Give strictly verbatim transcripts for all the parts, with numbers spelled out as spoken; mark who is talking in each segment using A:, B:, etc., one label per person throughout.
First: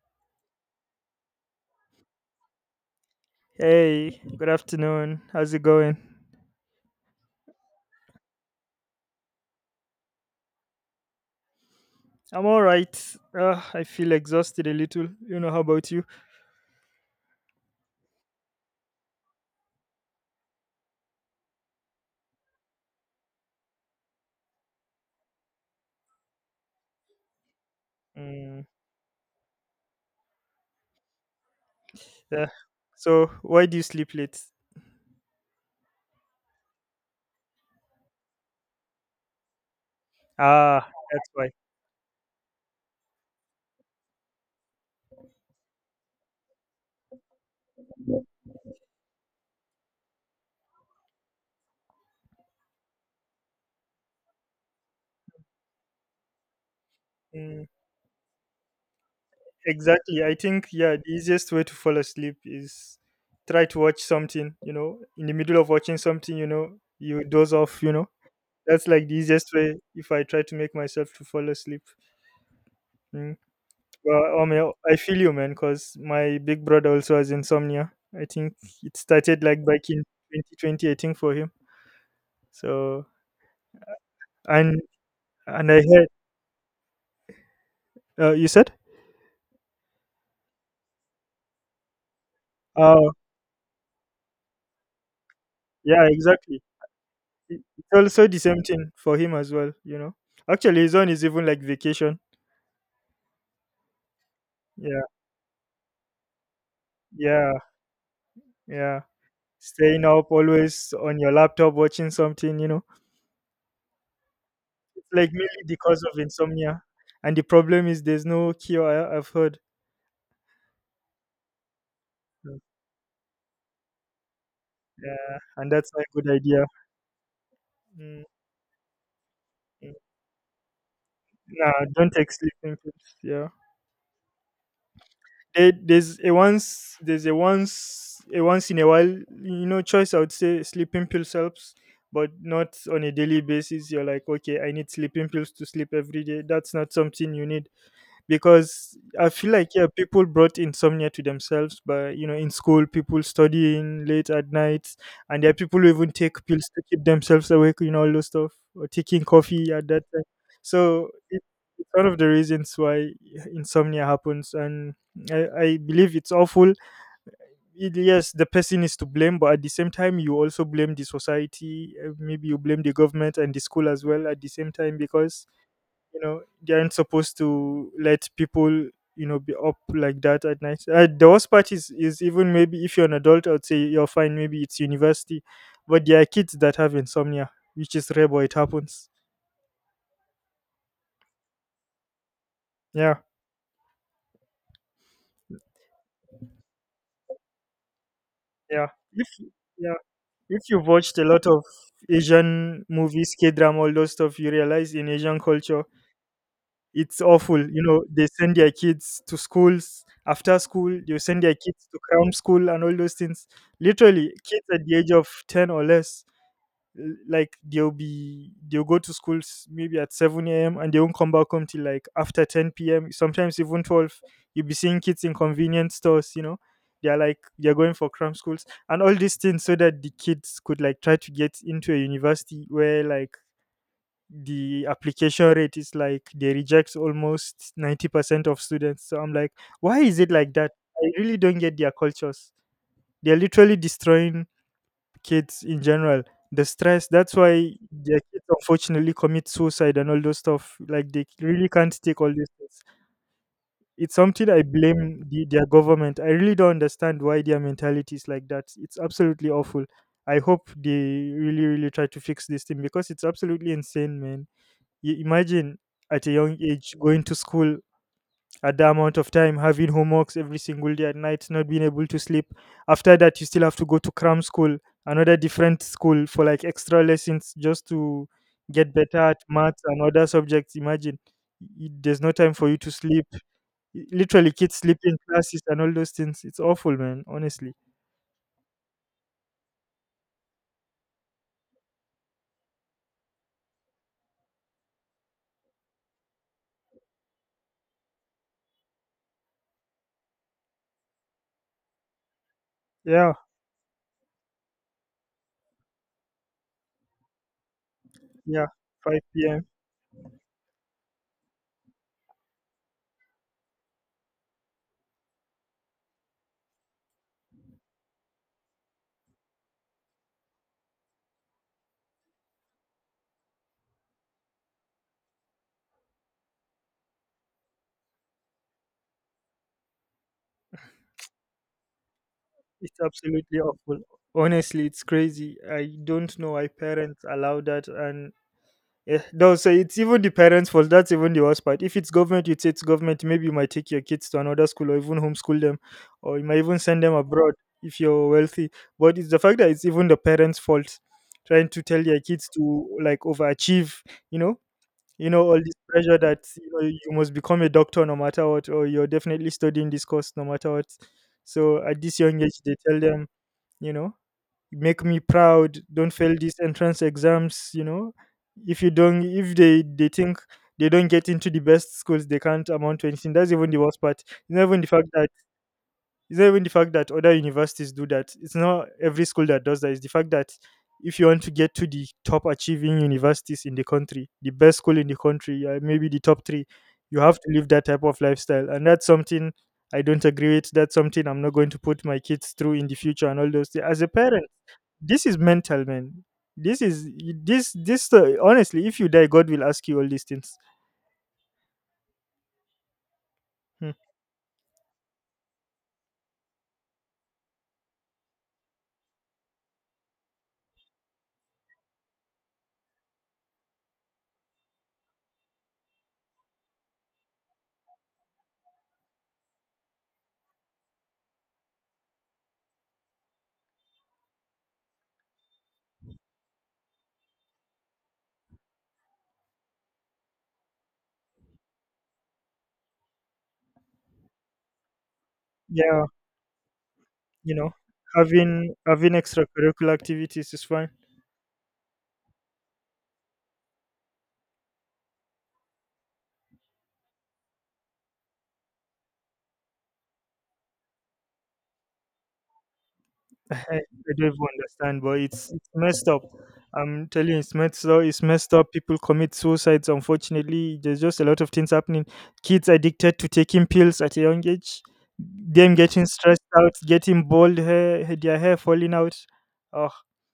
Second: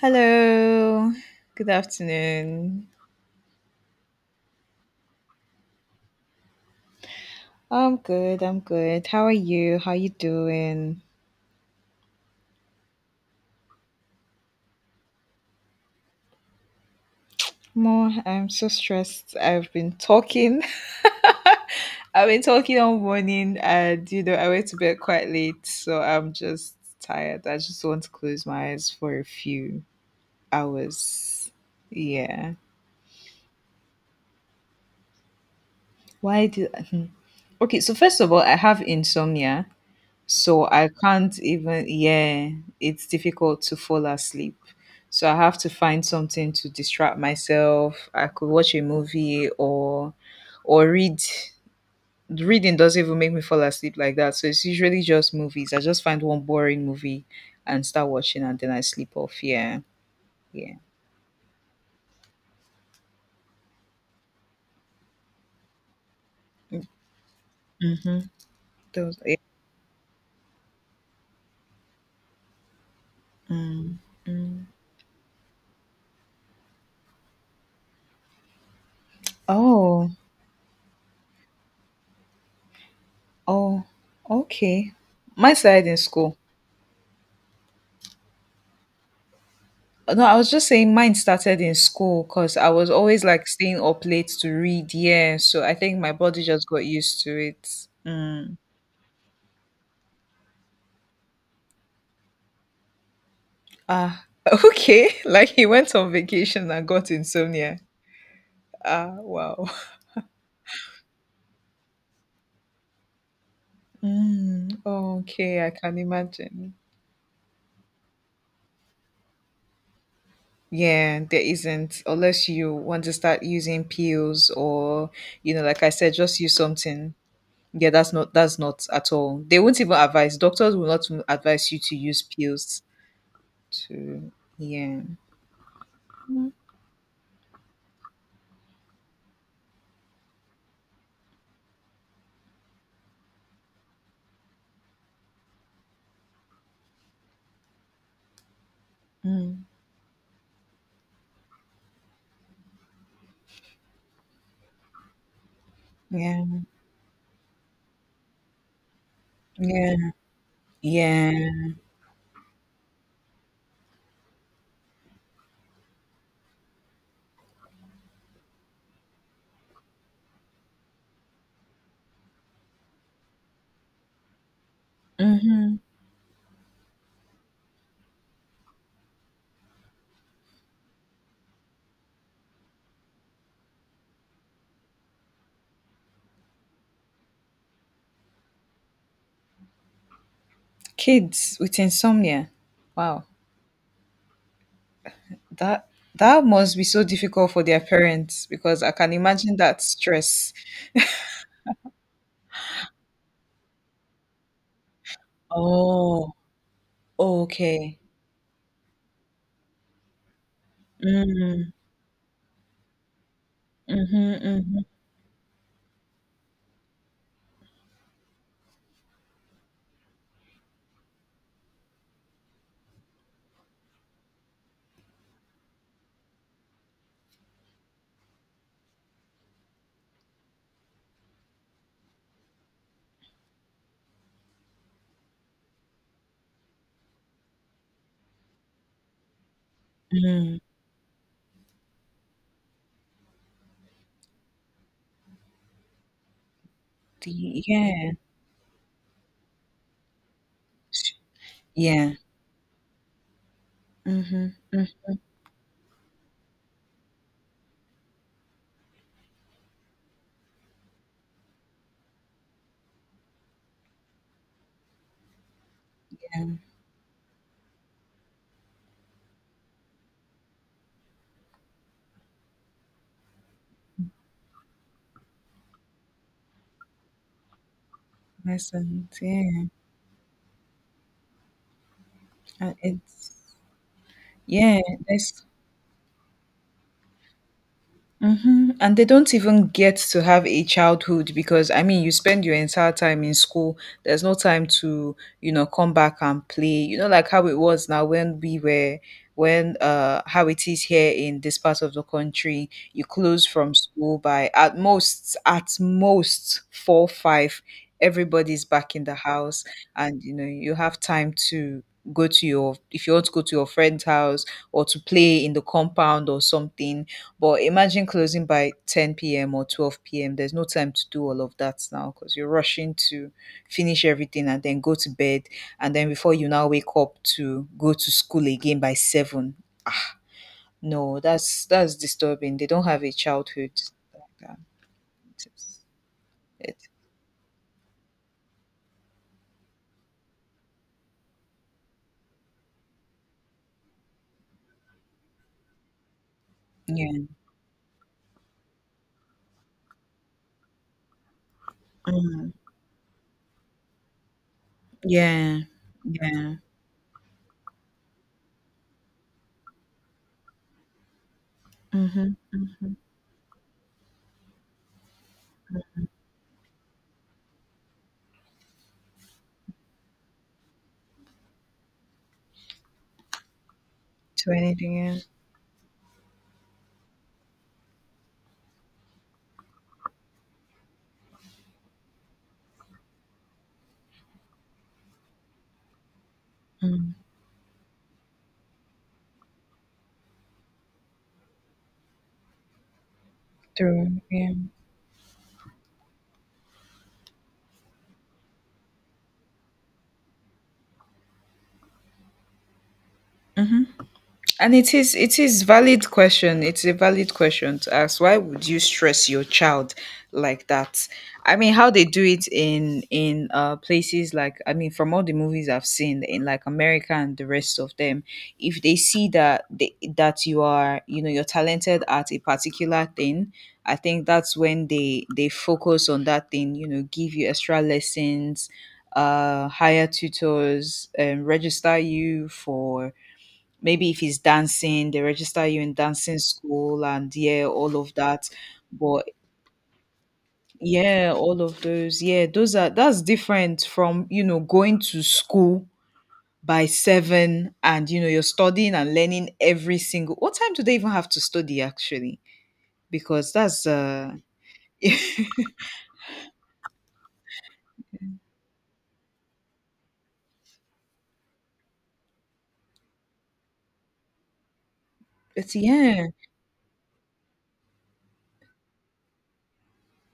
A: Hello. Good afternoon.
B: Hey, good afternoon. How's it going?
A: I'm good. I'm good. How are you? How you doing?
B: I'm all right. Uh, I feel exhausted a little. You know, how about you?
A: More, I'm so stressed. I've been talking. I've been talking all morning and you know, I went to bed quite late, so I'm just tired. I just want to close
B: Mm,
A: my eyes for a few hours.
B: yeah.
A: Yeah.
B: So, why do you sleep late?
A: Why do okay, so first of all, I have insomnia. So I
B: Ah, that's
A: can't
B: why.
A: even, yeah, it's difficult to fall asleep. So I have to find something to distract myself. I could watch a movie or or read. Reading doesn't even make me fall asleep like that. So it's usually just movies. I just find one boring movie
B: Mm,
A: and start watching and then I sleep off. Yeah.
B: exactly. I think,
A: Yeah.
B: yeah, the easiest way to fall asleep is try to watch something you know in the middle of watching something you know you doze off you know
A: Mm-hmm.
B: That's like the
A: Those, yeah.
B: easiest way if I try to make myself to fall asleep. Mm.
A: Mm.
B: Well, I
A: Mm.
B: mean, I feel you, man, because my big brother also has insomnia. I think it started like back in
A: Oh,
B: twenty twenty, I think, for him. So,
A: oh,
B: and
A: okay. My
B: and I
A: side in
B: heard,
A: school.
B: uh, you said,
A: No, I was just saying mine started in school because I was
B: oh,
A: always like staying up late to read. Yeah. So I think
B: yeah,
A: my body
B: exactly.
A: just got used to
B: It-
A: it.
B: it's also the
A: Mm.
B: same thing for him as well, you know. Actually his own is even like vacation.
A: Ah,
B: Yeah,
A: okay. Like he went on vacation and got
B: yeah,
A: insomnia.
B: yeah.
A: Ah, wow.
B: Staying up always on your laptop watching something, you know.
A: Mm.
B: It's like
A: Okay. I
B: mainly
A: can
B: cause of
A: imagine.
B: insomnia. And the problem is there's no cure, I- I've heard.
A: Yeah, there isn't unless
B: Mm.
A: you want to start using pills or,
B: Yeah,
A: you know,
B: and
A: like
B: that's
A: I
B: not
A: said,
B: a good
A: just use
B: idea.
A: something. Yeah, that's
B: Mm,
A: not that's not at all. They won't even
B: mm.
A: advise. Doctors will not advise
B: Nah,
A: you to
B: don't
A: use
B: take sleeping
A: pills.
B: pills. Yeah.
A: To yeah.
B: There, there's a once there's a once a once in a while, you know, choice I would say sleeping pills helps, but not on a daily basis. You're like, okay, I need sleeping pills to sleep every day. That's not something you need because I feel
A: Mm,
B: like, yeah, people brought insomnia to themselves. But, you know, in school, people studying late at night, and there are people who even take
A: yeah,
B: pills to keep themselves awake. You know, all those stuff, or taking coffee at
A: yeah,
B: that time. So
A: yeah.
B: it, it's one of the reasons why insomnia happens, and I, I believe it's awful. It, yes, the person is to blame, but at the same time, you also blame the society. uh, Maybe you blame the government and the school as well at the same time because
A: Mm-hmm.
B: you know they aren't supposed to let people, you know, be up like that at night. Uh, the worst part is is even maybe if you're an adult, I'd say you're fine. Maybe it's university, but there are kids that have insomnia, which is rare, but it happens.
A: Kids with insomnia.
B: Yeah,
A: Wow. that that must be so difficult for their parents because
B: yeah.
A: I can
B: if
A: imagine that
B: yeah
A: stress.
B: if you've watched a lot of Asian movies, K-drama, all those stuff, you realize in Asian culture
A: Oh.
B: it's awful. You
A: Okay.
B: know, they send their kids to schools. After school, they send their
A: Mm,
B: kids to cram school and all those things.
A: mm-hmm,
B: Literally, kids
A: mm-hmm,
B: at the age of ten or less, l- like they'll be they'll go to schools maybe at seven a m and they won't come back home till like after ten p m. Sometimes even twelve. You'll be seeing kids in convenience stores, you know. They're like they're going for cram schools and all these things so that the kids could like try to get into a university where like the application rate is like they reject almost ninety percent of students. So I'm like, why is it like
A: mm.
B: that? I really don't get their cultures. They're literally destroying kids in general. The stress,
A: The,
B: that's why
A: yeah,
B: their kids unfortunately commit suicide and all those stuff, like they really can't
A: yeah.
B: take all these things. It's
A: Mm-hmm,
B: something I
A: mm.
B: blame the, their government. I really don't understand why their mentality is like that. It's absolutely awful. I hope they really, really try to fix this thing because it's absolutely insane, man. You imagine, at a young age, going to school, at the amount of time, having homeworks every single day at night, not being able to sleep. After that, you still have to go to cram school, another different school for like extra lessons just to get better
A: Lessons,
B: at
A: yeah.
B: maths and other subjects. Imagine, y- there's no time for
A: and
B: you to sleep.
A: it's
B: Y- literally kids
A: Yeah.
B: sleep in
A: There's
B: classes and all those things. It's awful, man, honestly.
A: hmm and they don't even get to have a childhood because, I mean, you spend your entire time in school. There's no time to, you know, come back and play. You know, like how it was now when we were, when, uh, how it is here in this part of the country. You
B: Yeah,
A: close from school by at most, at most four, five. Everybody's
B: yeah,
A: back in the
B: 5
A: house
B: p.m.
A: and, you know, you have time to go to your, if you want to go to your friend's house or to play in the compound or something, but imagine closing by ten p m or twelve p m. There's no time to do all of that now because you're rushing to finish everything and then go to bed. And then before you now wake up to go to school again by seven. Ah, no, that's that's disturbing. They don't
B: It's
A: have a
B: absolutely
A: childhood
B: awful.
A: like that.
B: Honestly, it's crazy.
A: It's-
B: I don't know why
A: it-
B: parents allow that. And eh, they'll say it's even the parents' fault. That's even the worst part. If it's government, you'd say it's government. Maybe you might take your kids to another school or even homeschool them, or you might even send them
A: yeah.
B: abroad if you're wealthy. But it's the fact that it's even the parents' fault, trying to tell their kids
A: Mm.
B: to like overachieve, you know, you know all
A: Yeah.
B: this pressure that,
A: Yeah.
B: you know, you must become a doctor no matter what, or you're definitely studying this course no matter what. So at this
A: Mm-hmm.
B: young age, they
A: Mm-hmm.
B: tell them, you know, make me proud, don't fail these entrance exams, you know, if you don't, if they they think they don't get into the best schools, they can't amount to anything. That's even the worst part. It's
A: To
B: not even the
A: anything,
B: fact
A: yeah.
B: that it's not even the fact that other universities do that. It's not every school that does that. It's the fact that if you want to get to the top achieving universities in the country, the best school in the country, uh, maybe the top three,
A: Mm.
B: you have to live that type of lifestyle. And that's something I don't agree with. That's something I'm not going to put my kids through in the future and all those things. As a
A: Through,
B: parent,
A: yeah.
B: this is mental, man. This is this this uh, Honestly, if you die, God will ask you all these things.
A: Mm-hmm.
B: Hmm.
A: And it is it is valid question. It's a valid question to ask. Why would you stress your child like that? I mean, how they do it in in uh, places like, I mean, from all the movies I've seen in like America and the rest of them, if they see that they, that you are, you know, you're talented at a particular thing, I think that's when they they focus on that thing. You know, give you extra lessons, uh, hire tutors, and register you for maybe if it's dancing, they register you in
B: Yeah,
A: dancing school and
B: you
A: yeah,
B: know,
A: all of that.
B: having having
A: But
B: extracurricular activities is fine.
A: yeah, all of those, yeah, those are that's different from, you know, going to school by seven and you know you're studying and learning every single what time do they even have to study actually? Because
B: I
A: that's
B: I don't
A: uh
B: even understand, but it's it's messed up. I'm telling you, it's messed up. It's messed up. People commit suicides. Unfortunately, there's just a lot of things happening. Kids addicted to taking pills at a young age. Them
A: it's
B: getting
A: yeah.
B: stressed out, getting bald hair, their hair falling out. Oh,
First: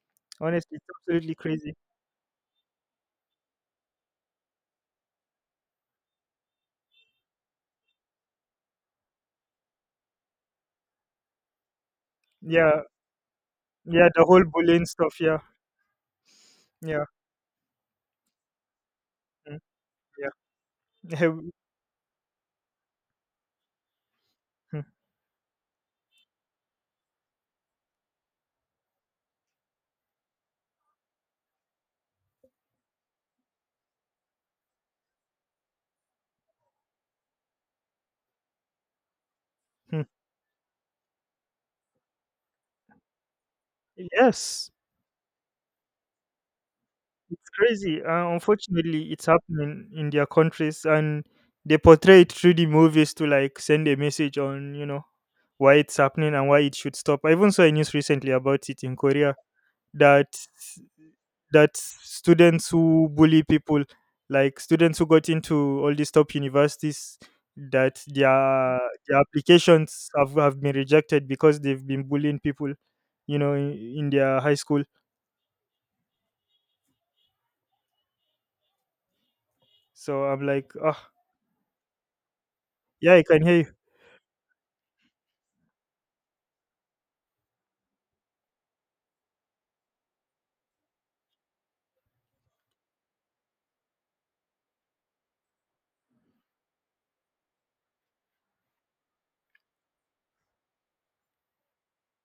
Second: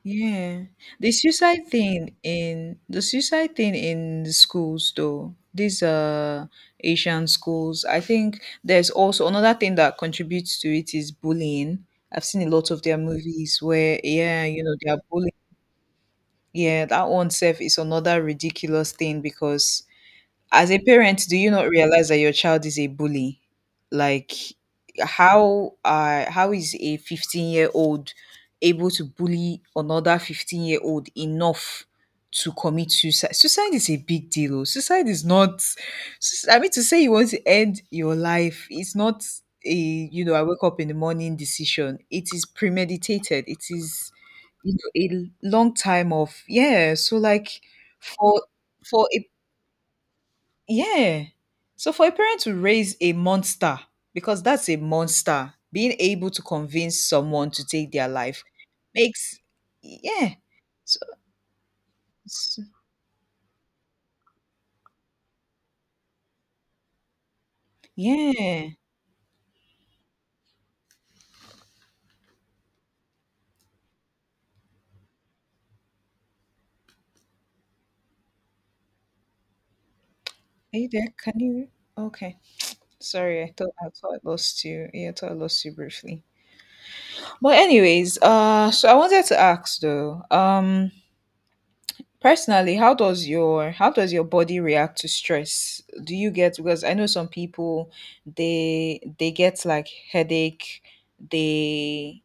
A: Yeah.
B: honestly, it's
A: The
B: absolutely
A: suicide
B: crazy.
A: thing in the suicide thing in the schools though, these uh Asian schools, I think there's also another thing that contributes to it is bullying. I've seen a lot
B: Yeah,
A: of their movies where
B: yeah, the whole
A: yeah, you know,
B: bullying
A: they are
B: stuff.
A: bullying.
B: Yeah,
A: Yeah,
B: yeah,
A: that one self is another ridiculous thing
B: mm,
A: because, as a parent,
B: yeah.
A: do you not realize that your child is a bully? Like
B: Mm,
A: how uh how is a fifteen-year-old able to bully another fifteen-year-old enough to commit suicide? Suicide is a big deal. Oh. Suicide is not sus- I mean, to say you want to end your life, it's not a,
B: mm.
A: you know, I wake up in the morning decision. It is premeditated. It is,
B: Yes,
A: you know, a long time of yeah, so
B: it's
A: like
B: crazy. Uh,
A: for for
B: unfortunately, it's
A: a
B: happening in their countries,
A: yeah.
B: and they
A: So for a
B: portray it
A: parent
B: through
A: to
B: the
A: raise a
B: movies to like
A: monster,
B: send a message
A: because that's
B: on,
A: a
B: you know,
A: monster,
B: why it's
A: being able
B: happening
A: to
B: and why it should
A: convince
B: stop. I
A: someone
B: even saw
A: to
B: a
A: take
B: news
A: their
B: recently
A: life
B: about it in Korea
A: makes
B: that
A: yeah. So,
B: that
A: so-
B: students who bully people, like students who got into all these top universities, that
A: yeah.
B: their their applications have, have been rejected because they've been bullying people, you know, in, in their high school. So I'm like,
A: Are you
B: oh,
A: there? Can you okay.
B: yeah, I can
A: Sorry, I
B: hear you.
A: thought I thought I lost you. Yeah, I thought I lost you briefly. But anyways, uh so I wanted to ask though, um personally, how does your how does your body react to stress? Do you get, because I know some people, they they get like headache, they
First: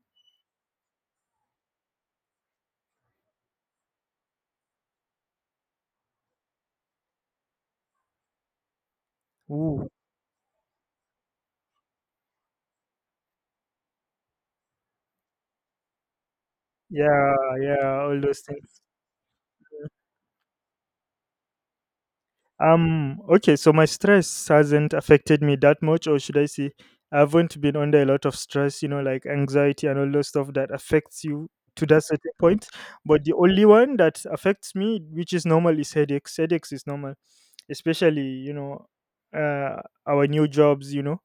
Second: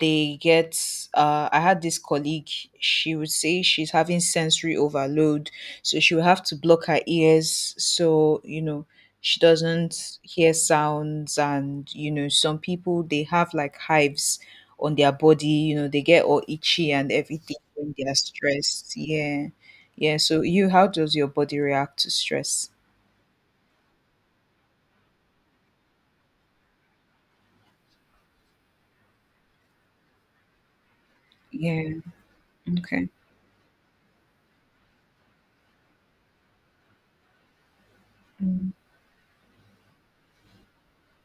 A: they get uh I had this colleague, she would say she's having sensory overload, so she would have to block her ears so you know she
B: Ooh,
A: doesn't hear sounds, and you know some people they have like hives on their body, you know, they get all itchy and
B: yeah,
A: everything
B: yeah,
A: when they are
B: all those things.
A: stressed. Yeah. Yeah. So you, how does your body react to stress?
B: Um, okay, so my stress hasn't affected me that much, or should I say, I haven't been under a lot of stress, you know, like anxiety and all those stuff that affects you to
A: Yeah.
B: that certain point.
A: Okay.
B: But the only one that affects me, which is normal, is headaches. Headaches is normal, especially, you
A: Mm.
B: know, uh, our new jobs, you know.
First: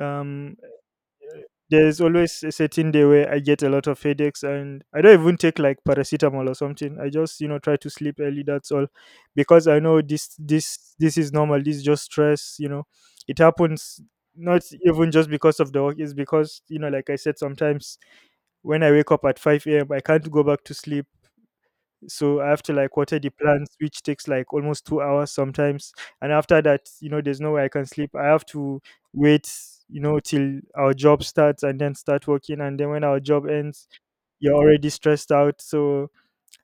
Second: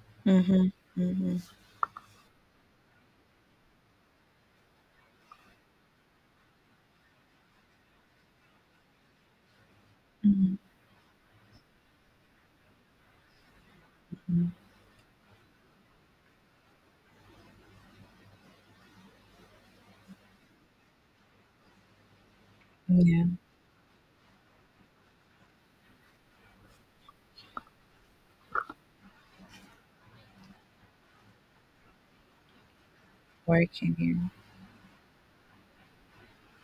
B: Um,
A: Mhm. Mhm.
B: there's always a certain day where I get a lot of headaches and I don't even take like paracetamol or something. I just, you know, try to sleep early, that's all. Because I know this
A: Mhm.
B: this this is normal. This is just stress, you know. It happens
A: Mhm.
B: not even just because of the work, it's because, you know, like I said, sometimes when I wake up at five a m, I can't go back to sleep. So I have to like water
A: Yeah.
B: the plants, which takes like almost two hours sometimes. And after that, you know, there's no way I can sleep. I have to wait, you know, till our job starts and then start working. And then when our job ends,
A: Working. Here.
B: you're already stressed out. So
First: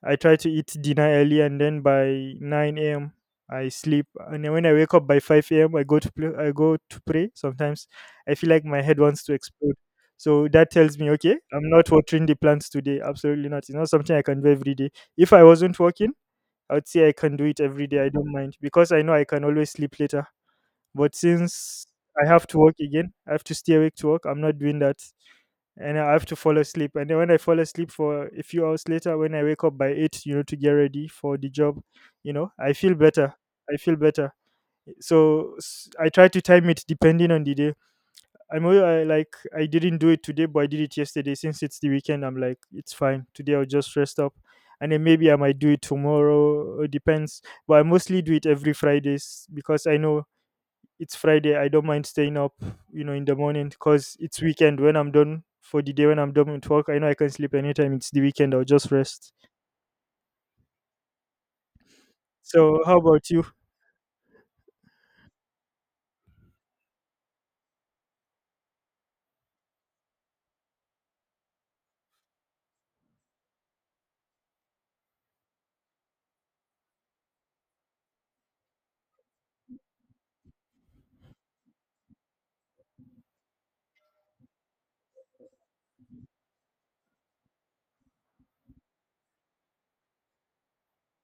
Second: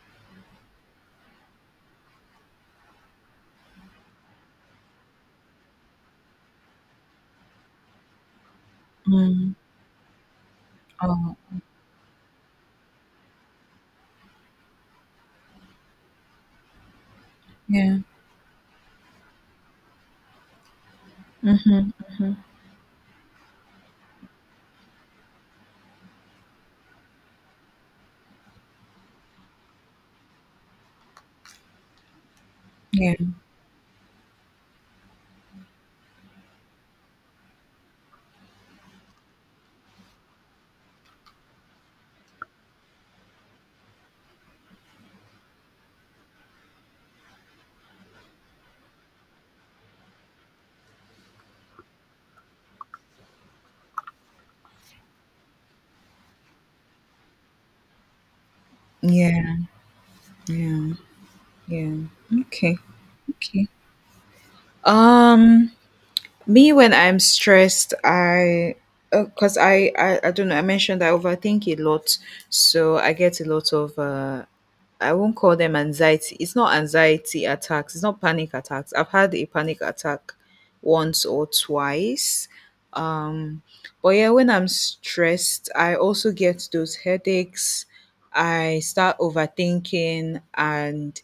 B: I try to eat dinner early, and then by nine a m. I sleep, and then when I wake up by five a m, I go to play, I go to pray. Sometimes I feel like my head wants to
A: Mm.
B: explode, so that tells me, okay,
A: Oh.
B: I'm not watering the plants today. Absolutely not. It's not something I can do every day. If I wasn't working, I would say I can do it every
A: Yeah.
B: day. I don't mind because I know I can always sleep later. But since
A: Mhm.
B: I
A: Mhm.
B: have to work again, I have to stay awake to work. I'm not doing that. And I have to fall asleep. And then when I fall asleep for a few hours later, when I wake up by eight, you know, to get ready for the job, you know, I feel
A: Yeah.
B: better. I feel better. So s- I try to time it depending on the day. I'm al- I, like I didn't do it today, but I did it yesterday. Since it's the weekend, I'm like it's fine. Today I'll just rest up, and then maybe I might do it tomorrow. It depends. But I mostly do it every Fridays because I know it's Friday. I don't mind staying up, you know, in the morning because it's weekend. When I'm done for the day, when I'm done with work, I know I can sleep anytime. It's the weekend. I'll just rest.
A: Yeah. Yeah. Yeah. Okay.
B: So, how about you?
A: Okay. Um, me when I'm stressed, I because I, I I don't know. I mentioned I overthink a lot, so I get a lot of uh I won't call them anxiety. It's not anxiety attacks. It's not panic attacks. I've had a panic attack once or twice. Um, but yeah, when I'm stressed, I also get those headaches. I start overthinking and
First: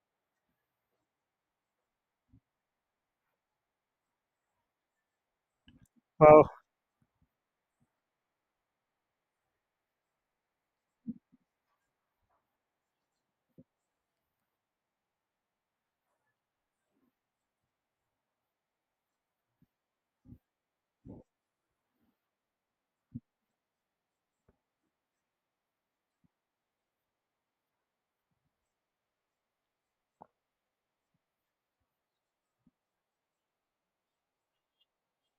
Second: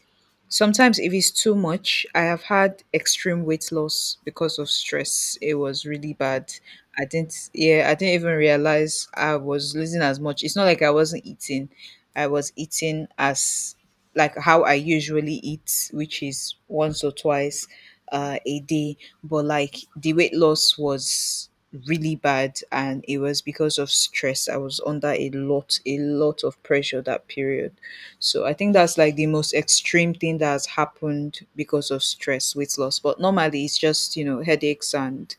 A: sometimes if it's too much, I have had extreme weight loss because of stress. It was really
B: Wow.
A: bad. I didn't yeah, I didn't even realize I was losing as much. It's not like I wasn't eating. I was eating as like how I usually eat, which is once or twice uh, a day. But like the weight loss was really bad and it was because of stress. I was under a lot, a lot of pressure that period. So I think that's like the most extreme thing that has happened because of stress, weight loss. But normally it's just, you know, headaches and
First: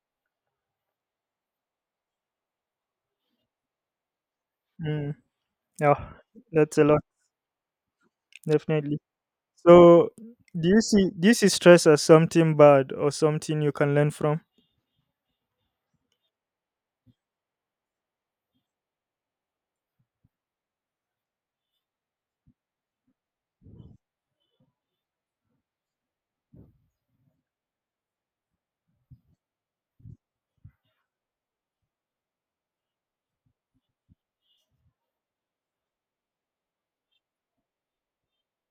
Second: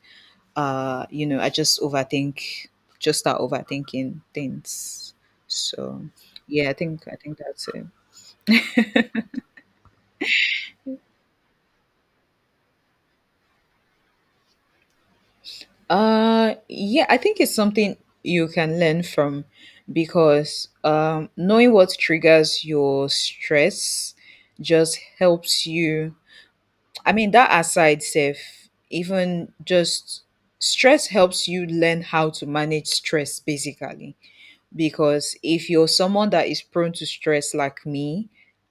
A: uh, you know, I just overthink just start overthinking
B: Mm,
A: things. So
B: yeah,
A: yeah, I
B: that's a lot,
A: think I think that's it.
B: definitely. So do you see do you see stress as something bad or something you can learn from?
A: Uh yeah, I think it's something you can learn from because um knowing what triggers your stress just helps you. I mean, that aside, Seth, even just stress helps you learn how to manage stress basically because if you're someone that is prone to stress like me,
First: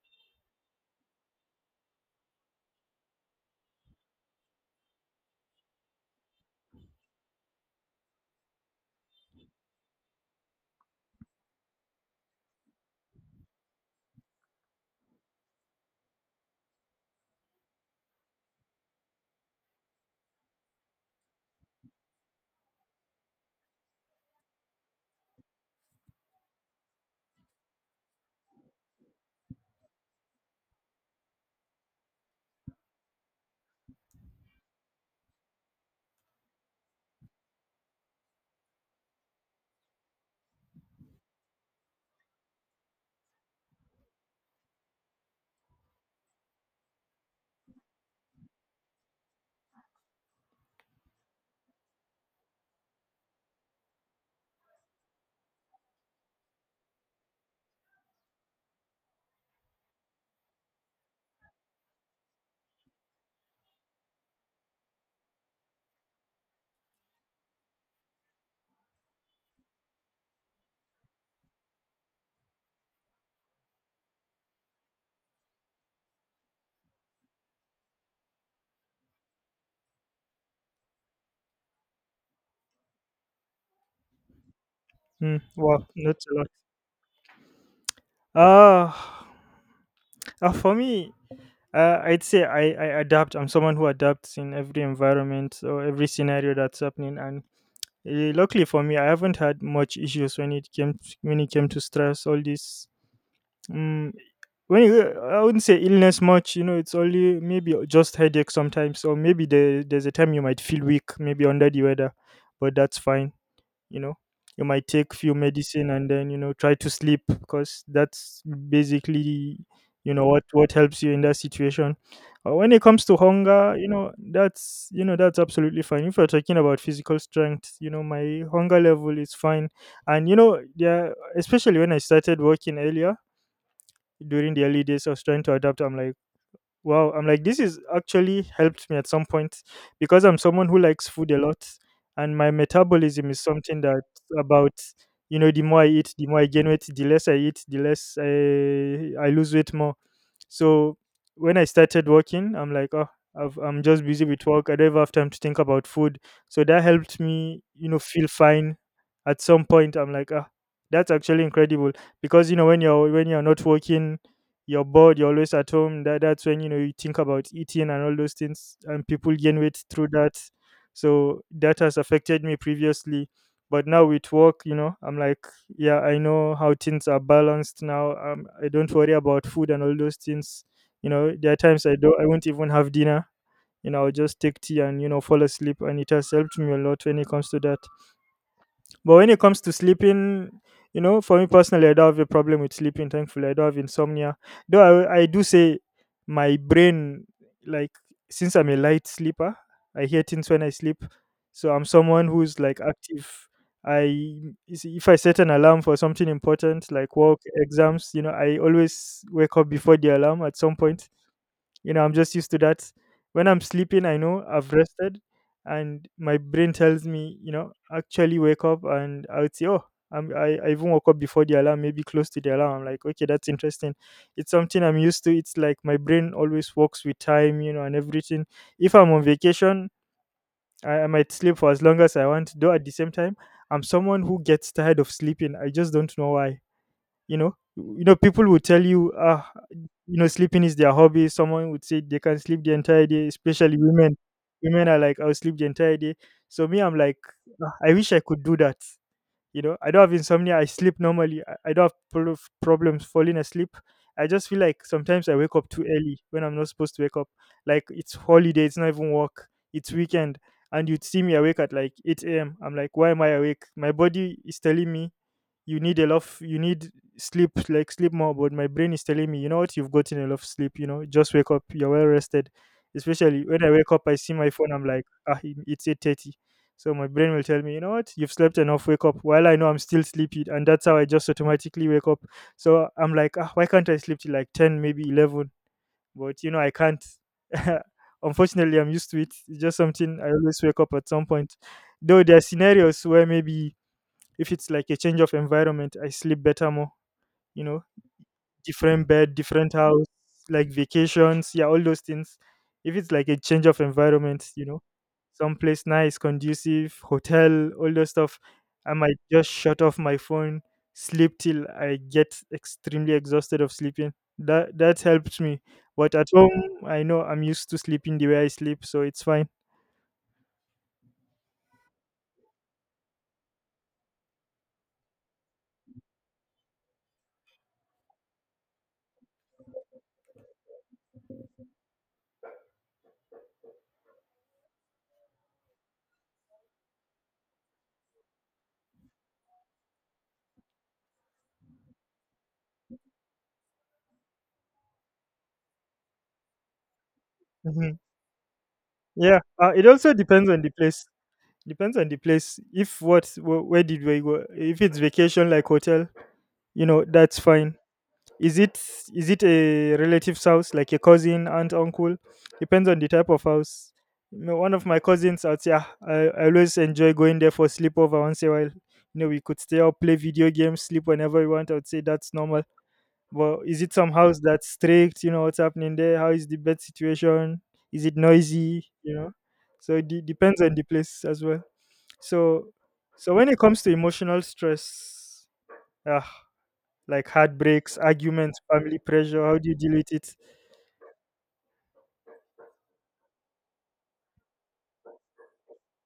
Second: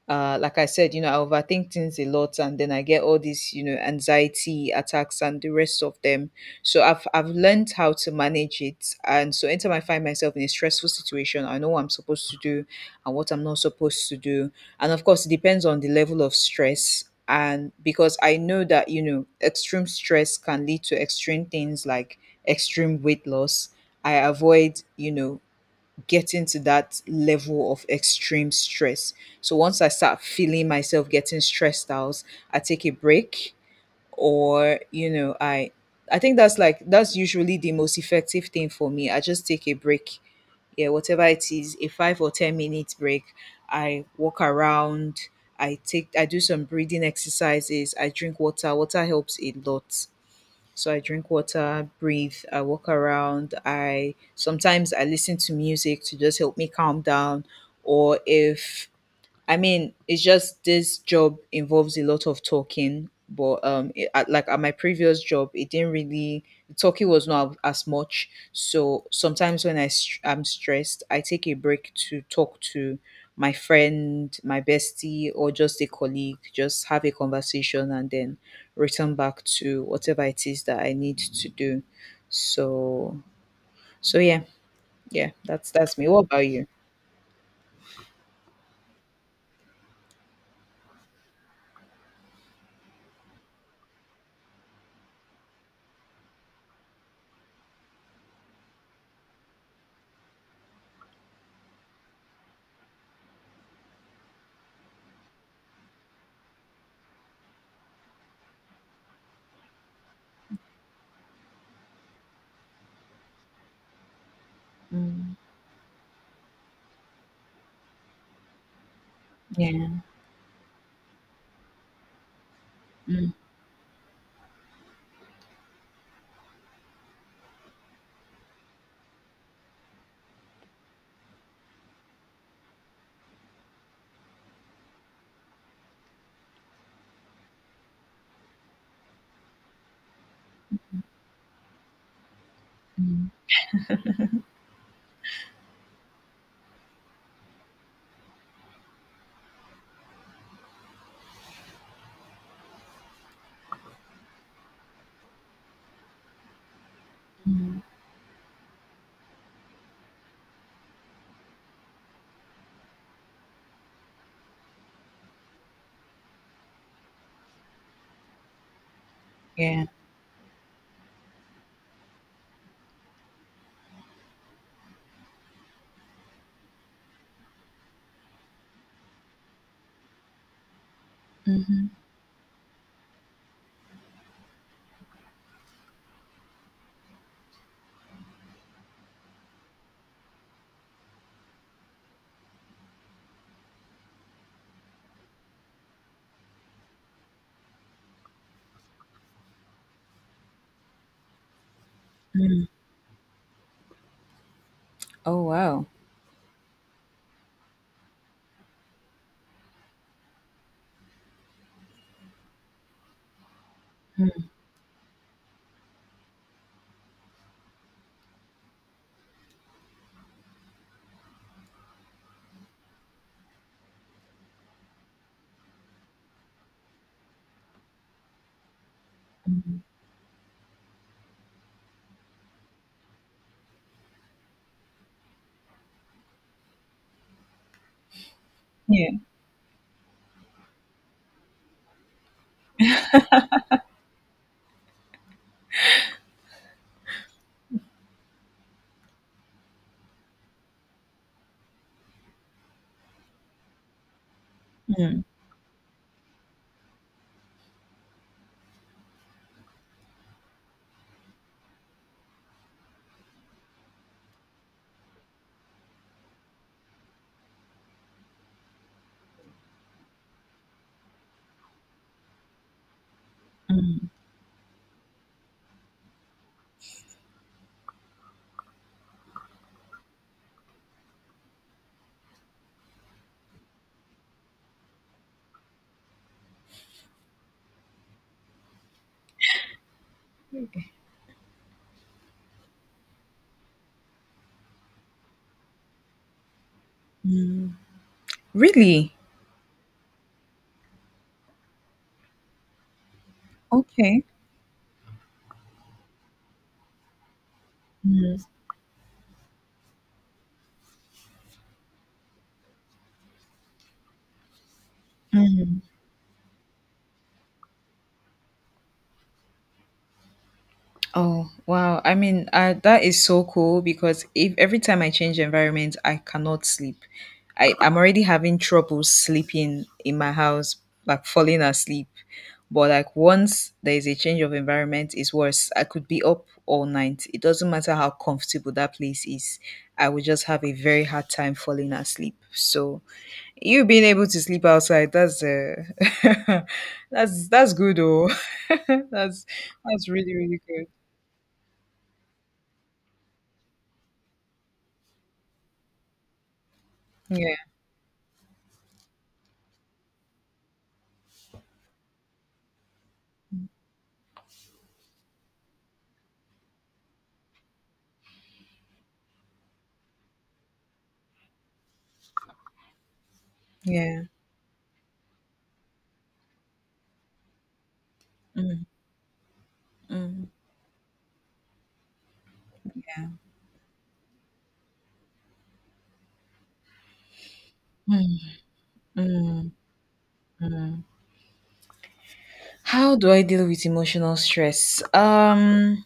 A: uh like I said, you know, I overthink things a lot and then I get all these you know anxiety attacks and the rest of them, so i've I've learned how to manage it, and so anytime I find myself in a stressful situation I know what I'm supposed to do and what I'm not supposed to do. And of course it depends on the level of stress, and because I know that, you know, extreme stress can lead to extreme things like extreme weight loss, I avoid, you know, getting to that level of extreme stress. So once I start feeling myself getting stressed out, I take a break, or you know, I I think that's like that's usually the most effective thing for me. I just take a break. Yeah, whatever it is, a five or ten minutes break. I walk around, I take I do some breathing exercises, I drink water. Water helps a lot, so I drink water, breathe, I walk around, I sometimes I listen to music to just help me calm down. Or if, I mean, it's just this job involves a lot of talking, but um, it, at, like at my previous job, it didn't really the talking was not as much. So sometimes when I str- I'm stressed, I take a break to talk to my friend, my bestie, or just a colleague. Just have a conversation and then return back to whatever it is that I need to do. So, so yeah, yeah,
B: Hmm.
A: that's
B: Wow,
A: that's me.
B: not
A: What
B: a lot.
A: about you?
B: Ah, uh, for me, Uh, I'd say I, I adapt. I'm someone who adapts in every environment or every scenario that's happening. And uh, luckily for me, I haven't had much issues when it came to, when it came to stress. All this, um, when it, I wouldn't say illness much. You know, it's only maybe just headache sometimes, or maybe there, there's a time you might feel weak, maybe under the weather, but that's fine. You know, you might take few
A: Mm,
B: medicine and then, you know, try to sleep because that's basically,
A: yeah,
B: you know, what what helps you in that situation. Uh, when it comes to
A: mm,
B: hunger, you know, that's, you know, that's absolutely fine. If you're talking about physical strength, you know, my hunger level is fine. And you know, yeah, especially when I started working earlier, during the early days I was trying to adapt. I'm like, wow, I'm like, this is actually helped me at some point because I'm someone who likes food a lot, and my metabolism is something that, about, you know, the more I eat the more I gain weight, the less I eat the less i, I lose weight more. So when I started working, I'm like, oh, I've, I'm just busy with work. I don't even have time to think about food. So that helped me, you know, feel fine. At some point, I'm like, ah, that's actually incredible because you know when you're when you're not working, you're bored. You're always at home. That that's when you know you think about eating and all those things, and people gain weight
A: yeah.
B: through that. So that has affected me previously, but now with work, you know, I'm like, yeah, I know how things are balanced now. um, I don't worry about food and all those things. You know, there are times
A: Hmm.
B: i don't I won't even have dinner. You know, I'll just take tea and you know fall asleep, and it has helped me a lot when it comes to that. But when it comes to sleeping, you know, for me personally, I don't have a problem with sleeping. Thankfully, I don't have insomnia. Though I, I do say my brain, like, since I'm a light sleeper, I hear things when I sleep. So I'm someone who's like active. I, you see, if I set
A: Oh,
B: an alarm
A: wow.
B: for something important like work, exams, you know, I always wake up before the alarm at some point. You know, I'm just used to that. When I'm sleeping, I know I've rested, and my brain tells me, you know, actually wake up, and I would say, oh, I'm, I, I even woke up before the alarm, maybe close to the alarm. I'm like, okay, that's interesting. It's something I'm used to. It's like my brain always works with time, you know, and everything. If I'm on
A: Mhm.
B: vacation, I, I might sleep for as long as I want, though at the same time, I'm someone who gets tired of sleeping. I just don't know why. You know you know, people will tell you,
A: Yeah.
B: ah, you know, sleeping is their hobby. Someone would say they can sleep the entire day, especially women. Women are like, I'll sleep the entire day. So me, I'm like, "Ah, I wish I could do that. You know, I don't have insomnia. I sleep normally. I, I don't have pro- problems falling asleep. I just feel like
A: Mm,
B: sometimes I wake up too early when I'm not supposed to wake up, like it's holiday, it's not even work, it's weekend, and you'd see me awake at like eight a.m. I'm like, why am I awake? My body is telling me you need a lot of, you need sleep, like sleep more. But my brain is telling me, you know what, you've gotten a lot of sleep, you know, just wake up, you're well rested. Especially when I wake up
A: mm.
B: I see my phone I'm like, ah, it- it's eight thirty. So my brain will tell me, you know what, you've slept enough, wake up, while I know I'm still sleepy, and that's how I just automatically wake up. So I'm like, ah, why can't I sleep till like ten, maybe eleven? But you know I can't. Unfortunately, I'm used to it. It's just something, I always wake up at some point. Though there are scenarios where maybe if it's like a change of environment, I sleep better more, you
A: Mm.
B: know, different
A: Really?
B: bed, different house, like vacations, yeah, all those things. If it's like a change of
A: Okay.
B: environment, you know, someplace nice, conducive, hotel, all those stuff,
A: Mm,
B: I might just shut off my phone, sleep till I get extremely exhausted of sleeping. That that helped me.
A: mm.
B: But at home, I know I'm used to sleeping the way I sleep, so it's fine.
A: Oh, wow. I mean, uh, that is so cool because if every time I change environment, I cannot sleep. I, I'm already having trouble sleeping in my house, like falling asleep. But like once there is a change of environment, it's worse. I could be up all night. It doesn't matter how comfortable that place is. I would just have a very hard time falling asleep. So you being able to sleep outside, that's uh, that's that's
B: Mhm.
A: good oh.
B: Yeah,
A: that's
B: uh, it
A: that's
B: also
A: really,
B: depends
A: really
B: on the
A: good.
B: place. Depends on the place. If what wh- where did we go? If it's vacation like hotel, you know, that's
A: Yeah,
B: fine. Is it is it a relative's house, like a cousin, aunt, uncle? Depends on the type of house. You know, one of my cousins out here, I, I always enjoy going there for sleepover once in a while. You know, we could stay up, play video games, sleep whenever we want. I would say that's normal. But is it some
A: yeah.
B: house that's strict? You know what's happening there? How is the bed situation? Is it
A: Mm,
B: noisy? You know, so it de-
A: mm,
B: depends on the place as well. So, so when it comes to emotional stress, ah, like heartbreaks,
A: mm,
B: arguments, family pressure? How do
A: mm,
B: you deal with it?
A: mm. How do I deal with emotional stress? Um,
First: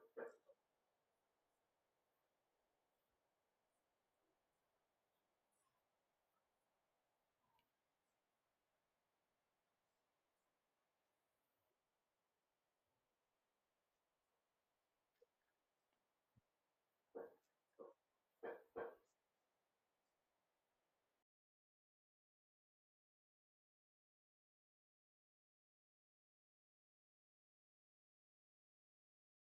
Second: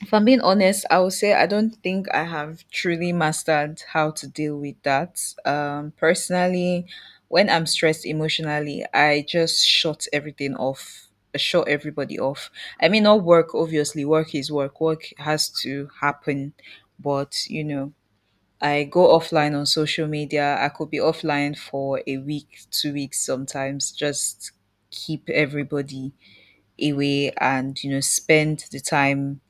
A: if I'm being honest, I would say I don't think I have truly mastered how to deal with that. Um, personally, when I'm stressed emotionally, I just shut everything off. Shut everybody off. I mean, not work, obviously. Work is work. Work has to happen. But, you know, I go offline on social media. I could be offline for a week, two weeks sometimes, just keep everybody away and, you know, spend the time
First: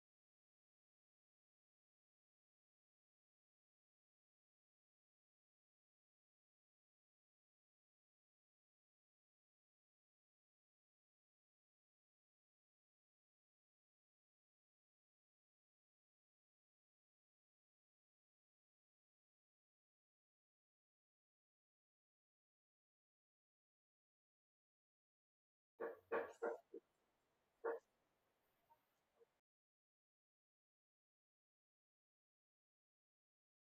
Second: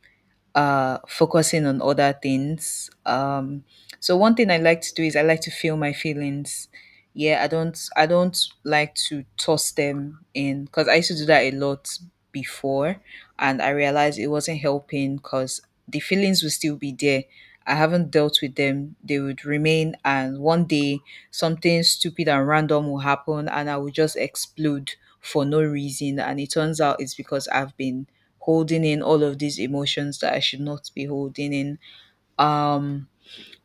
A: uh, focusing on other things. Um, so one thing I like to do is I like to feel my feelings. Yeah, I don't I don't like to toss them in because I used to do that a lot before, and I realized it wasn't helping because the feelings will still be there. I haven't dealt with them; they would remain, and one day something stupid and random will happen, and I will just explode for no reason. And it turns out it's because I've been holding in all of these emotions that I should not be holding in. Um,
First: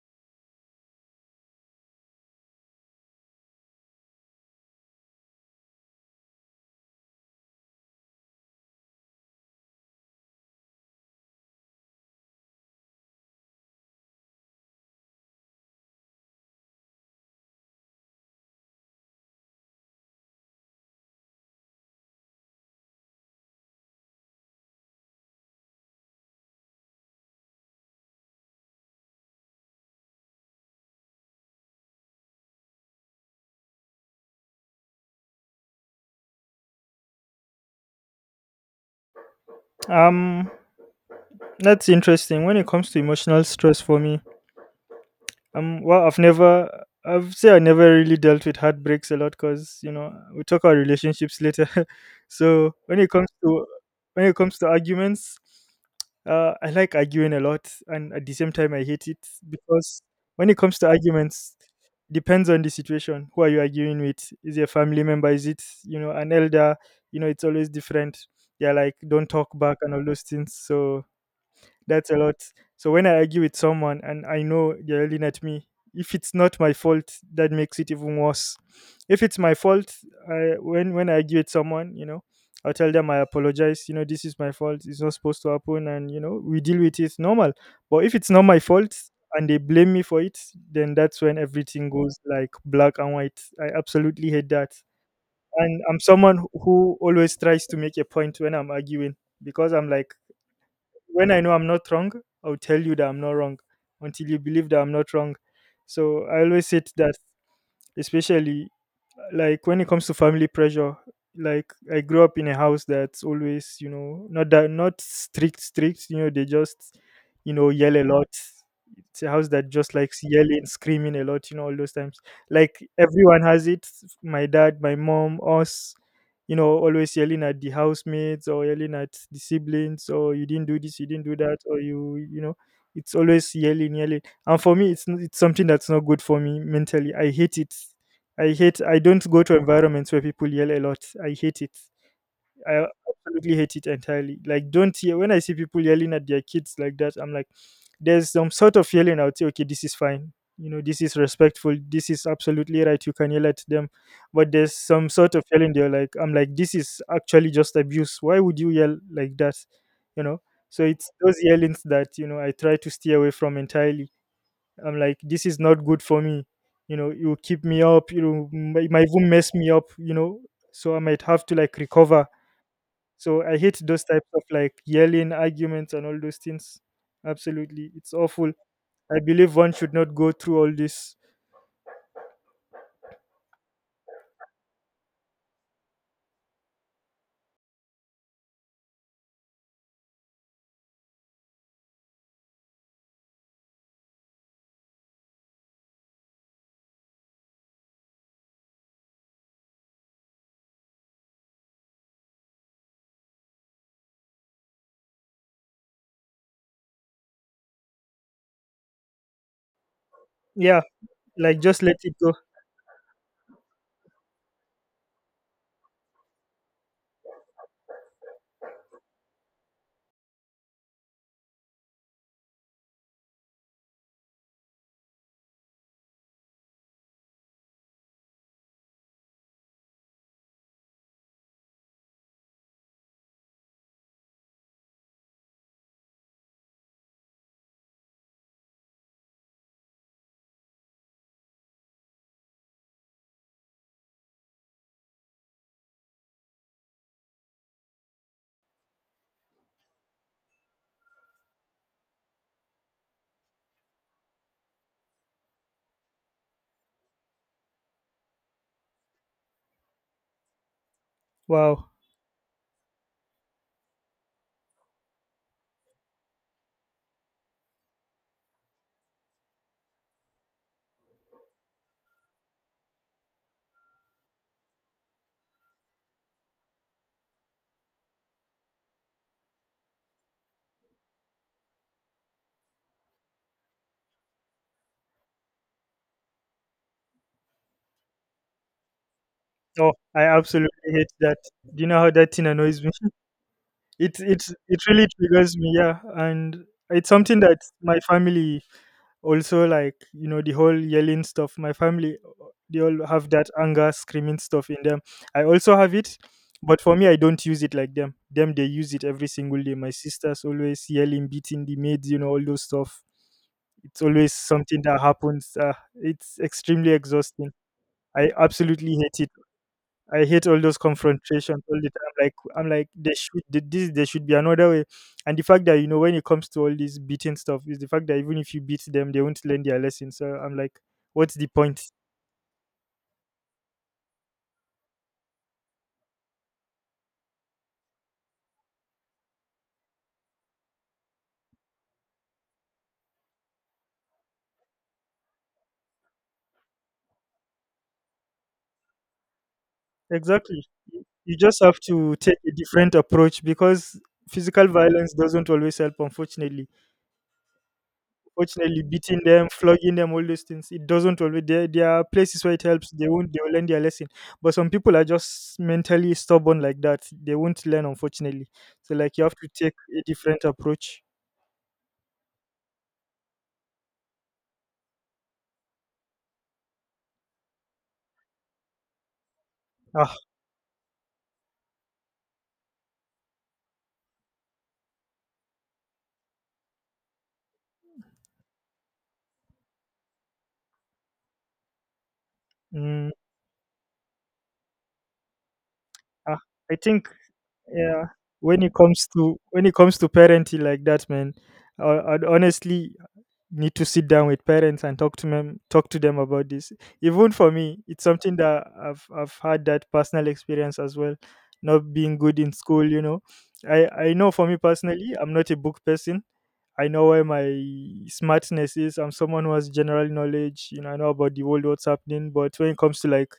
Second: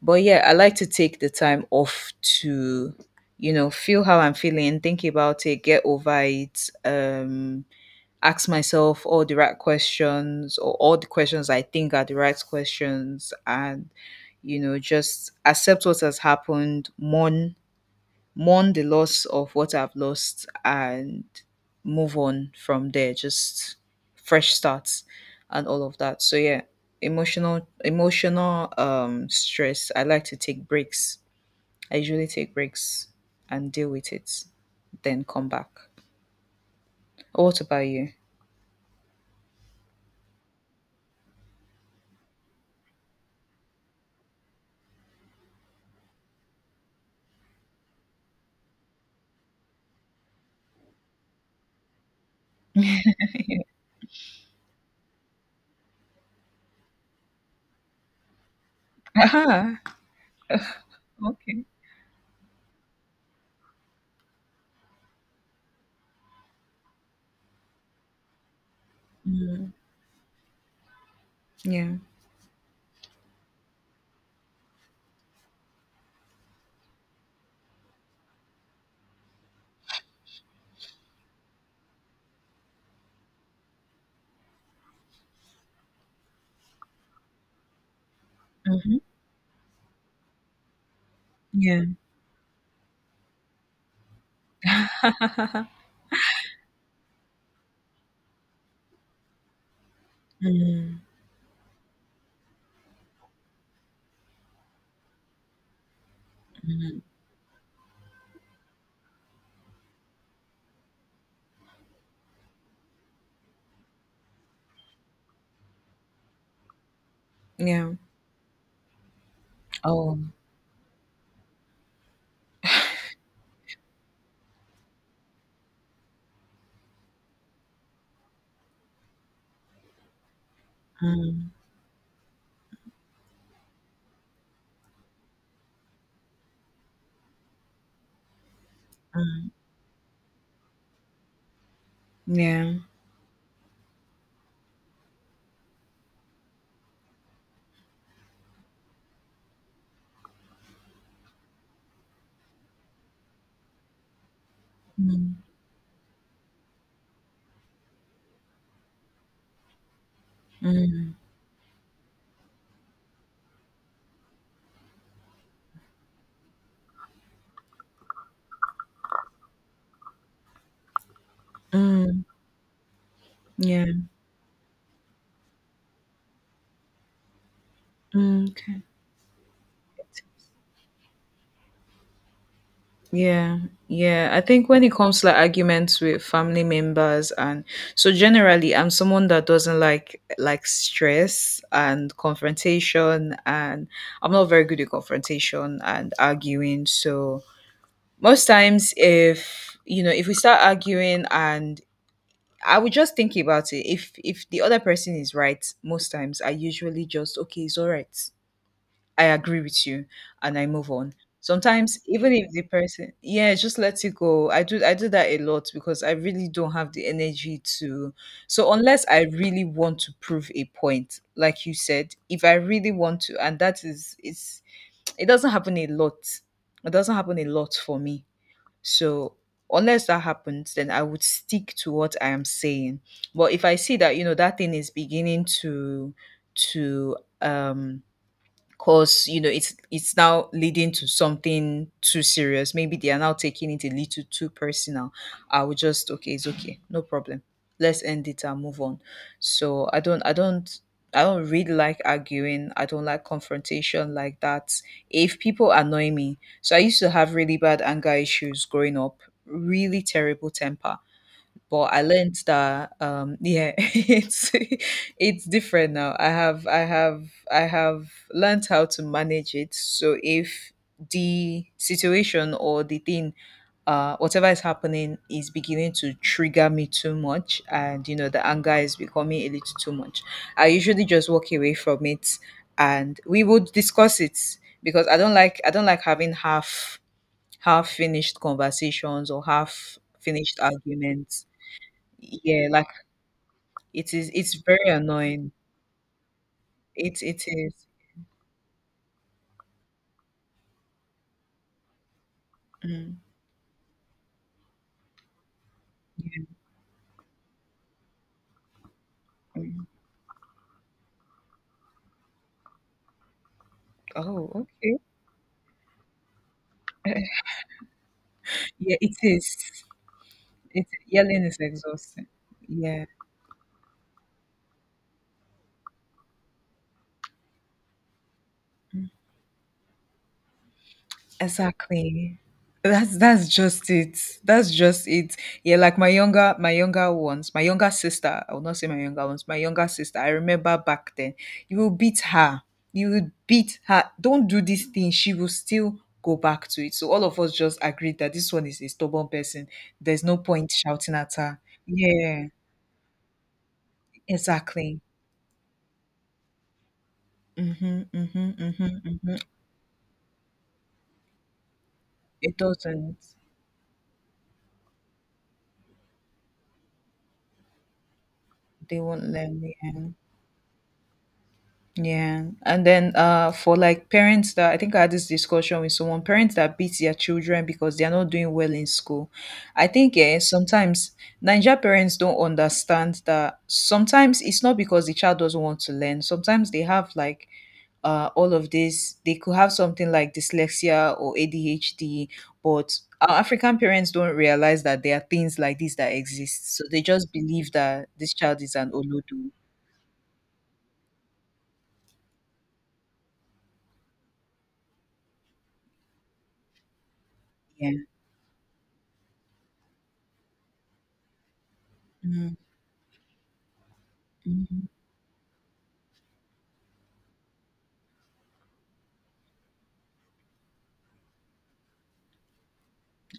A: but yeah, I like to take the time off to, you know, feel how I'm feeling, think about it, get over it, um, ask myself all the right questions or all the questions I think are the right questions, and you know, just accept what has happened. Mourn mourn the loss of what I've lost and move on from there. Just fresh starts and all of that. So yeah, emotional emotional um stress. I like to take breaks. I usually take breaks and deal with it, then come back. What about you?
B: Um, that's interesting. When it comes to emotional stress for me, um, well, I've never, I've say I never really dealt with heartbreaks a lot because you know we talk about relationships later. So when it comes to, when it comes to arguments, uh, I like arguing a lot, and at the same time I hate it
A: Aha.
B: because when it comes to arguments,
A: Okay.
B: depends on the situation. Who are you arguing with? Is it a family member? Is it, you know, an elder? You know, it's always different. Yeah, like don't talk
A: Mm,
B: back and all those things. So
A: yeah.
B: that's a lot. So when I argue with someone and I know they're yelling at me, if it's not my fault, that makes it even worse. If it's my fault, I, when when I argue with someone, you know, I tell them I apologize. You know, this is my fault. It's not supposed to happen, and you know, we deal with it normal. But if it's not my fault
A: Hmm.
B: and they blame me for it, then that's when
A: Yeah.
B: everything goes like black and white. I absolutely hate that. And I'm someone who always tries to make a point when I'm arguing because I'm like,
A: Mm,
B: when I know I'm not wrong, I'll tell you that I'm not wrong until you believe that I'm not wrong. So I always said
A: mm,
B: that, especially like when it comes to family pressure, like I grew up in a house that's always, you know, not that, not strict strict, you know, they just, you know,
A: yeah.
B: yell a lot. It's a house that just
A: Oh.
B: likes yelling, screaming a lot, you know, all those times, like everyone has it. My dad, my mom, us, you know, always yelling at the housemates, or yelling at the siblings, or you didn't do this, you didn't do
A: Mm,
B: that, or you you know, it's always yelling, yelling. And for me it's n- it's something that's not good for me mentally. I hate it. I hate I don't go
A: mm,
B: to environments where people yell a lot. I hate it.
A: yeah.
B: I absolutely hate it entirely. Like don't yell. When I see people yelling at their kids like that, I'm like, there's some sort of yelling I would say, okay, this is fine. You know, this is respectful. This is absolutely right. You can yell at them. But there's some sort
A: Mm,
B: of yelling they're like, I'm like, this is actually just abuse. Why would you yell like that? You know? So it's
A: mm,
B: those yellings that, you know, I try to stay away from entirely. I'm like, this is not good for me. You know, it will keep me up. You know, m- it might even mess me up. You know, so I might have to like
A: mm.
B: recover. So I hate
A: Yeah.
B: those types of like yelling, arguments, and all those things. Absolutely, it's
A: Mm,
B: awful.
A: okay.
B: I believe one should not go through all this.
A: Yeah. Yeah, I think when it comes to like arguments with family members and so generally, I'm someone that doesn't like like stress and confrontation, and I'm not very good at confrontation and arguing. So most times, if you know, if we start arguing and I would just think about it. If if the other person is right, most times I usually just okay, it's all right. I agree with you and I
B: Yeah,
A: move on.
B: like just let
A: Sometimes
B: it go.
A: even if the person yeah, just let it go. I do I do that a lot because I really don't have the energy to, so unless I really want to prove a point, like you said, if I really want to, and that is it's it doesn't happen a lot. It doesn't happen a lot for me. So unless that happens, then I would stick to what I am saying. But if I see that, you know, that thing is beginning to to um because you know it's it's now leading to something too serious, maybe they are now taking it a little too personal. I would just okay, it's okay, no problem, let's end it and move on. So i don't i don't I don't really like arguing. I don't like confrontation like that. If people annoy me, so I used to have really bad anger issues growing up, really terrible temper.
B: Wow.
A: But I learned that um yeah, it's it's different now. I have I have I have learned how to manage it. So if the situation or the thing uh whatever is happening is beginning to trigger me too much, and you know, the anger is becoming a little too much, I usually just walk away from it and we would discuss it. Because I don't like I don't like having half half finished conversations or
B: Oh,
A: half
B: I
A: finished
B: absolutely hate that.
A: arguments.
B: Do you know how that thing
A: Yeah,
B: annoys
A: like
B: me?
A: it
B: It
A: is,
B: it
A: it's
B: it
A: very
B: really
A: annoying.
B: triggers me, yeah, and it's
A: It
B: something
A: it
B: that
A: is.
B: my family also like. You know, the whole yelling stuff. My family, they all
A: Mm,
B: have that anger, screaming stuff in them. I also have it,
A: yeah,
B: but for me, I don't use it like them. Them, they use it every single day.
A: mm.
B: My sisters always yelling, beating the maids, you know, all those stuff. It's always
A: Oh,
B: something
A: okay.
B: that happens. Uh, it's extremely exhausting. I absolutely
A: Yeah, it
B: hate it.
A: is.
B: I hate all those
A: It yelling is
B: confrontations all the time.
A: exhausting.
B: Like I'm like
A: Yeah.
B: there should th- this there should be another way. And the fact that you know when it comes to all this beating stuff is the fact that even if you beat them, they won't learn their lesson. So I'm like, what's the point?
A: Exactly. That's that's just it. That's just it. Yeah, like my younger my younger ones, my younger sister, I will not say my younger ones, my younger sister, I remember back then, you will beat her. You will beat her. Don't do this thing. She will still go back to it. So all of us just agreed that this one is a stubborn person. There's no
B: Exactly.
A: point
B: You
A: shouting at
B: you just
A: her.
B: have to take
A: Yeah,
B: a different approach because physical
A: exactly.
B: violence doesn't always help, unfortunately.
A: Mm-hmm, mm-hmm,
B: Fortunately
A: mm-hmm,
B: beating
A: mm-hmm.
B: them, flogging them, all those things. It doesn't always. There, there are places where
A: It
B: it helps. They won't.
A: doesn't.
B: They will learn their lesson. But some people are just mentally stubborn like that. They won't learn, unfortunately. So
A: They
B: like you
A: won't
B: have to
A: let
B: take
A: me.
B: a different approach.
A: Yeah. And then uh for like parents that, I think I had this discussion with someone, parents that beat their children because they are not doing well in school. I
B: Ah,
A: think yeah, sometimes Ninja parents don't understand that sometimes it's not because the child doesn't want to learn. Sometimes they have like uh, all of this. They could have something like dyslexia or A D H D, but
B: mm,
A: our African parents don't realize that there are things like this that
B: ah. I
A: exist. So they
B: think
A: just believe
B: yeah.
A: that this child
B: When it
A: is an
B: comes to
A: Olodo.
B: when it comes to parenting like that, man, uh, honestly, need to sit down with parents and talk to them talk to them about this, even for me
A: Yeah.
B: it's something that i've i've had that personal experience as well, not being good in
A: Mhm.
B: school. You know i i know for me
A: Mhm.
B: personally I'm not a book person. I know where my smartness is. I'm someone who has general knowledge, you know I know about the world, what's happening, but when it comes to like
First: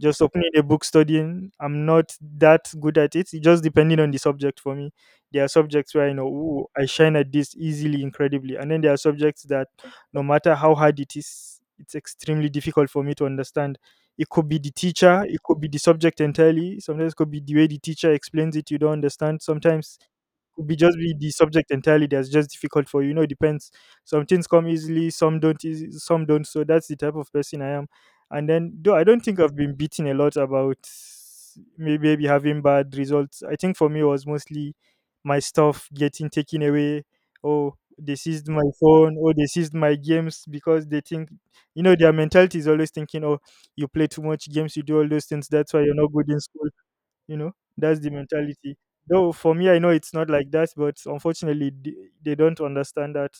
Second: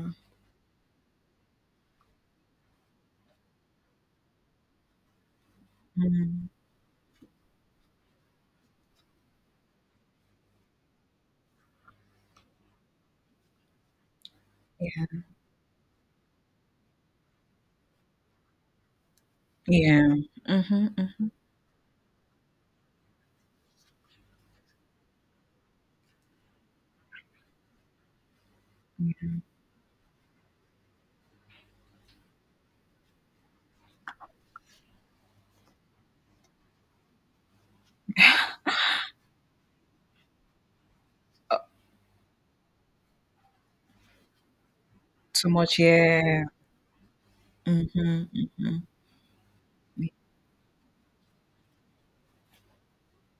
B: just opening a book, studying, I'm not that good at it. It just depending on the subject. For me there are subjects where I know,
A: Mm.
B: ooh, I shine at this easily, incredibly. And then there are subjects that no matter how hard it is, it's extremely difficult for me to understand. It could be the
A: Yeah.
B: teacher, it could be the subject entirely. Sometimes it could be the way the teacher explains it, you don't understand. Sometimes
A: Yeah.
B: could be
A: Mhm,
B: just be
A: mhm.
B: the subject entirely that's just difficult for you. You know, it depends. Some things come easily, some don't, easy, some don't. So that's the type of person I am. And then, though I don't think I've been beaten a lot about may- maybe having bad results. I think for me it was mostly my stuff getting taken away. Oh, they seized my phone. Oh, they seized my games because they think, you know, their mentality is always thinking, oh, you play too much games, you do all those things.
A: Too
B: That's
A: much,
B: why you're not good in
A: yeah.
B: school. You know, that's the
A: Mhm, mhm.
B: mentality. Though for me, I know it's not like that, but unfortunately, th- they don't understand that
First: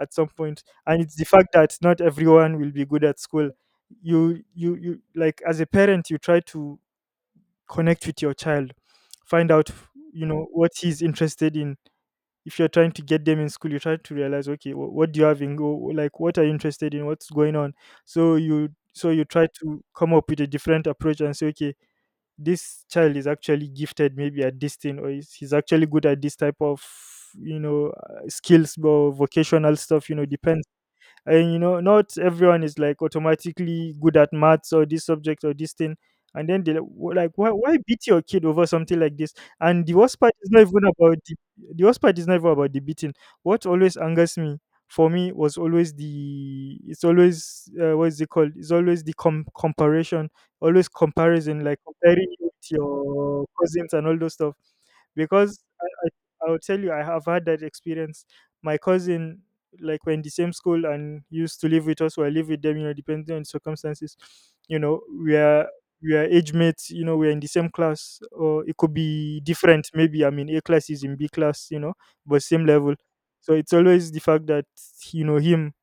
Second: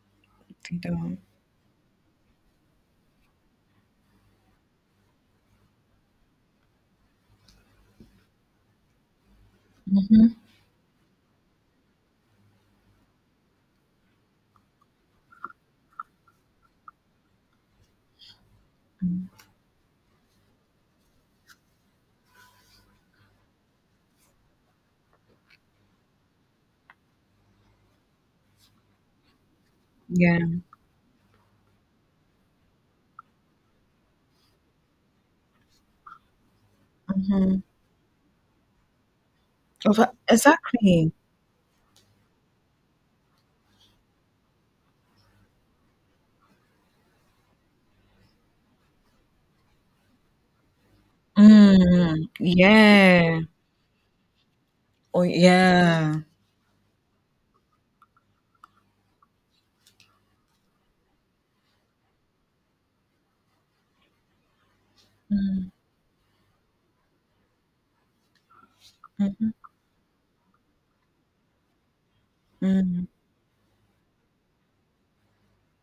B: at some point.
A: They
B: And it's
A: don't.
B: the fact that not everyone will be good at school. You, you, you, like as a parent, you try to connect with your child, find out, you know, what he's interested in. If you're trying to get them in school, you try to realize, okay, what, what do you have in go? Like, what are you interested in? What's going on? So you so you try to come up with a different approach and say, okay, this child is actually gifted maybe at this thing, or he's, he's actually good at this type of, you know, uh, skills or vocational stuff. You know,
A: Yeah.
B: depends. And you know not everyone is like automatically good at maths or this subject or this thing. And then they like wh- like, why,
A: Mhm.
B: why beat your kid over something like this? And the
A: Over
B: worst part is not even
A: exactly.
B: about the, the worst part is not even about the beating. What always angers me, for me was always the it's always uh, what is it called, it's always the com- comparison, always comparison, like comparing
A: Mm.
B: you with
A: Yeah.
B: your cousins and all those stuff.
A: Oh,
B: Because I,
A: yeah.
B: I, I'll tell you, I have had that experience. My cousin, like we're in the same school and used to live with us, or I live with them, you know, depending on circumstances. You know, we are
A: Mm.
B: we are age mates, you know, we're in the same class, or it could be
A: Mhm.
B: different. Maybe I'm in A class, he's in B class, you know, but same level.
A: Mm.
B: So it's always the fact that, you know, him,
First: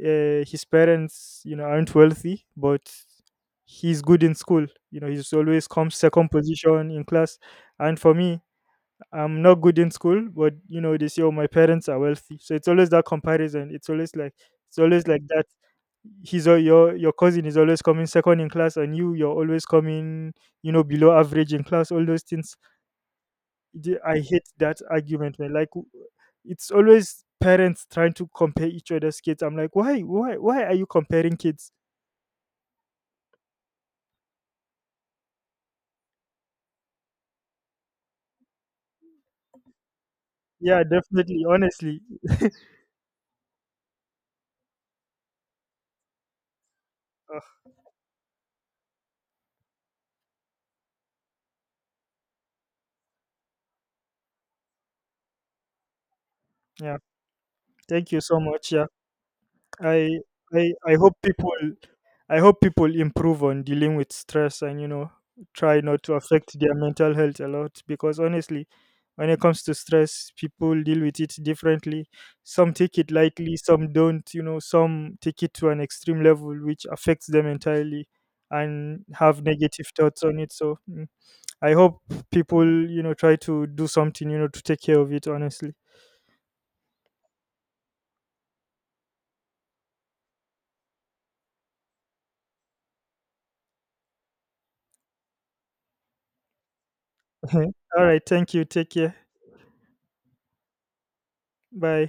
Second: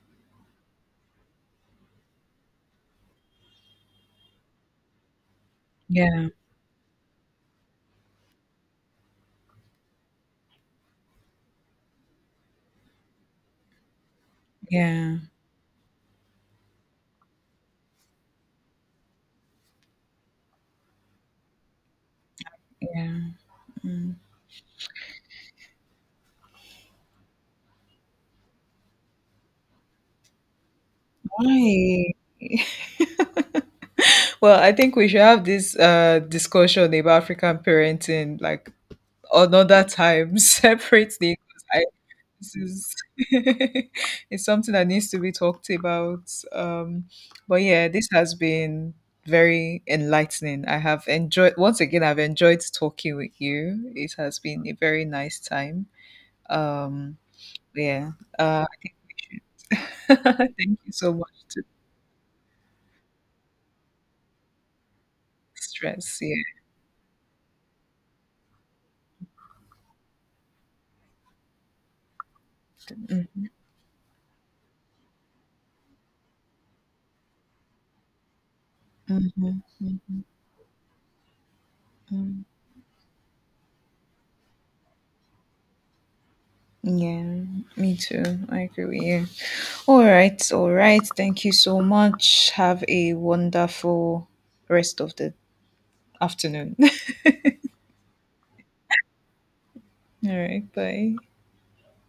B: uh, his parents, you know, aren't wealthy, but he's good in school. You know, he's always comes second
A: Yeah.
B: position in class. And for me, I'm not good in school, but you know, they say, oh, my parents are wealthy. So it's always that comparison. It's always like, it's always
A: Yeah.
B: like that. He's al- your your cousin is always coming second in class, and you you're always coming, you know, below average in class. All those things.
A: Yeah.
B: The-
A: Mm.
B: I hate that argument, man. Like, w- it's always parents trying to compare each other's kids. I'm like, why, why, why are you comparing kids?
A: Why? Well, I think we should have this uh discussion about African parenting like another time.
B: Yeah,
A: Separately.
B: definitely, honestly.
A: This is it's something that needs to be talked about. Um,
B: Ugh,
A: but yeah, this has been very enlightening. I have enjoyed, once again. I've enjoyed talking with you. It has been a very nice time.
B: yeah.
A: Um,
B: Thank
A: yeah.
B: you so
A: Uh,
B: much. Yeah. I
A: thank
B: I
A: you
B: I
A: so
B: hope
A: much
B: people
A: to
B: I hope people improve on dealing with stress, and you know try not to
A: stress. Yeah.
B: affect their mental health a lot, because honestly when it comes to stress people deal with it differently. Some take it lightly, some don't, you know, some take it to an extreme level which affects them entirely, and have
A: Mm-hmm,
B: negative thoughts on it. So mm, I hope
A: hmm.
B: people, you know, try to do something, you know, to take care of it honestly.
A: Yeah, me too. I agree with you. All right, all right. Thank you so much. Have a wonderful rest of the afternoon.
B: Alright, thank you. Take care.
A: All right. Bye.
B: Bye.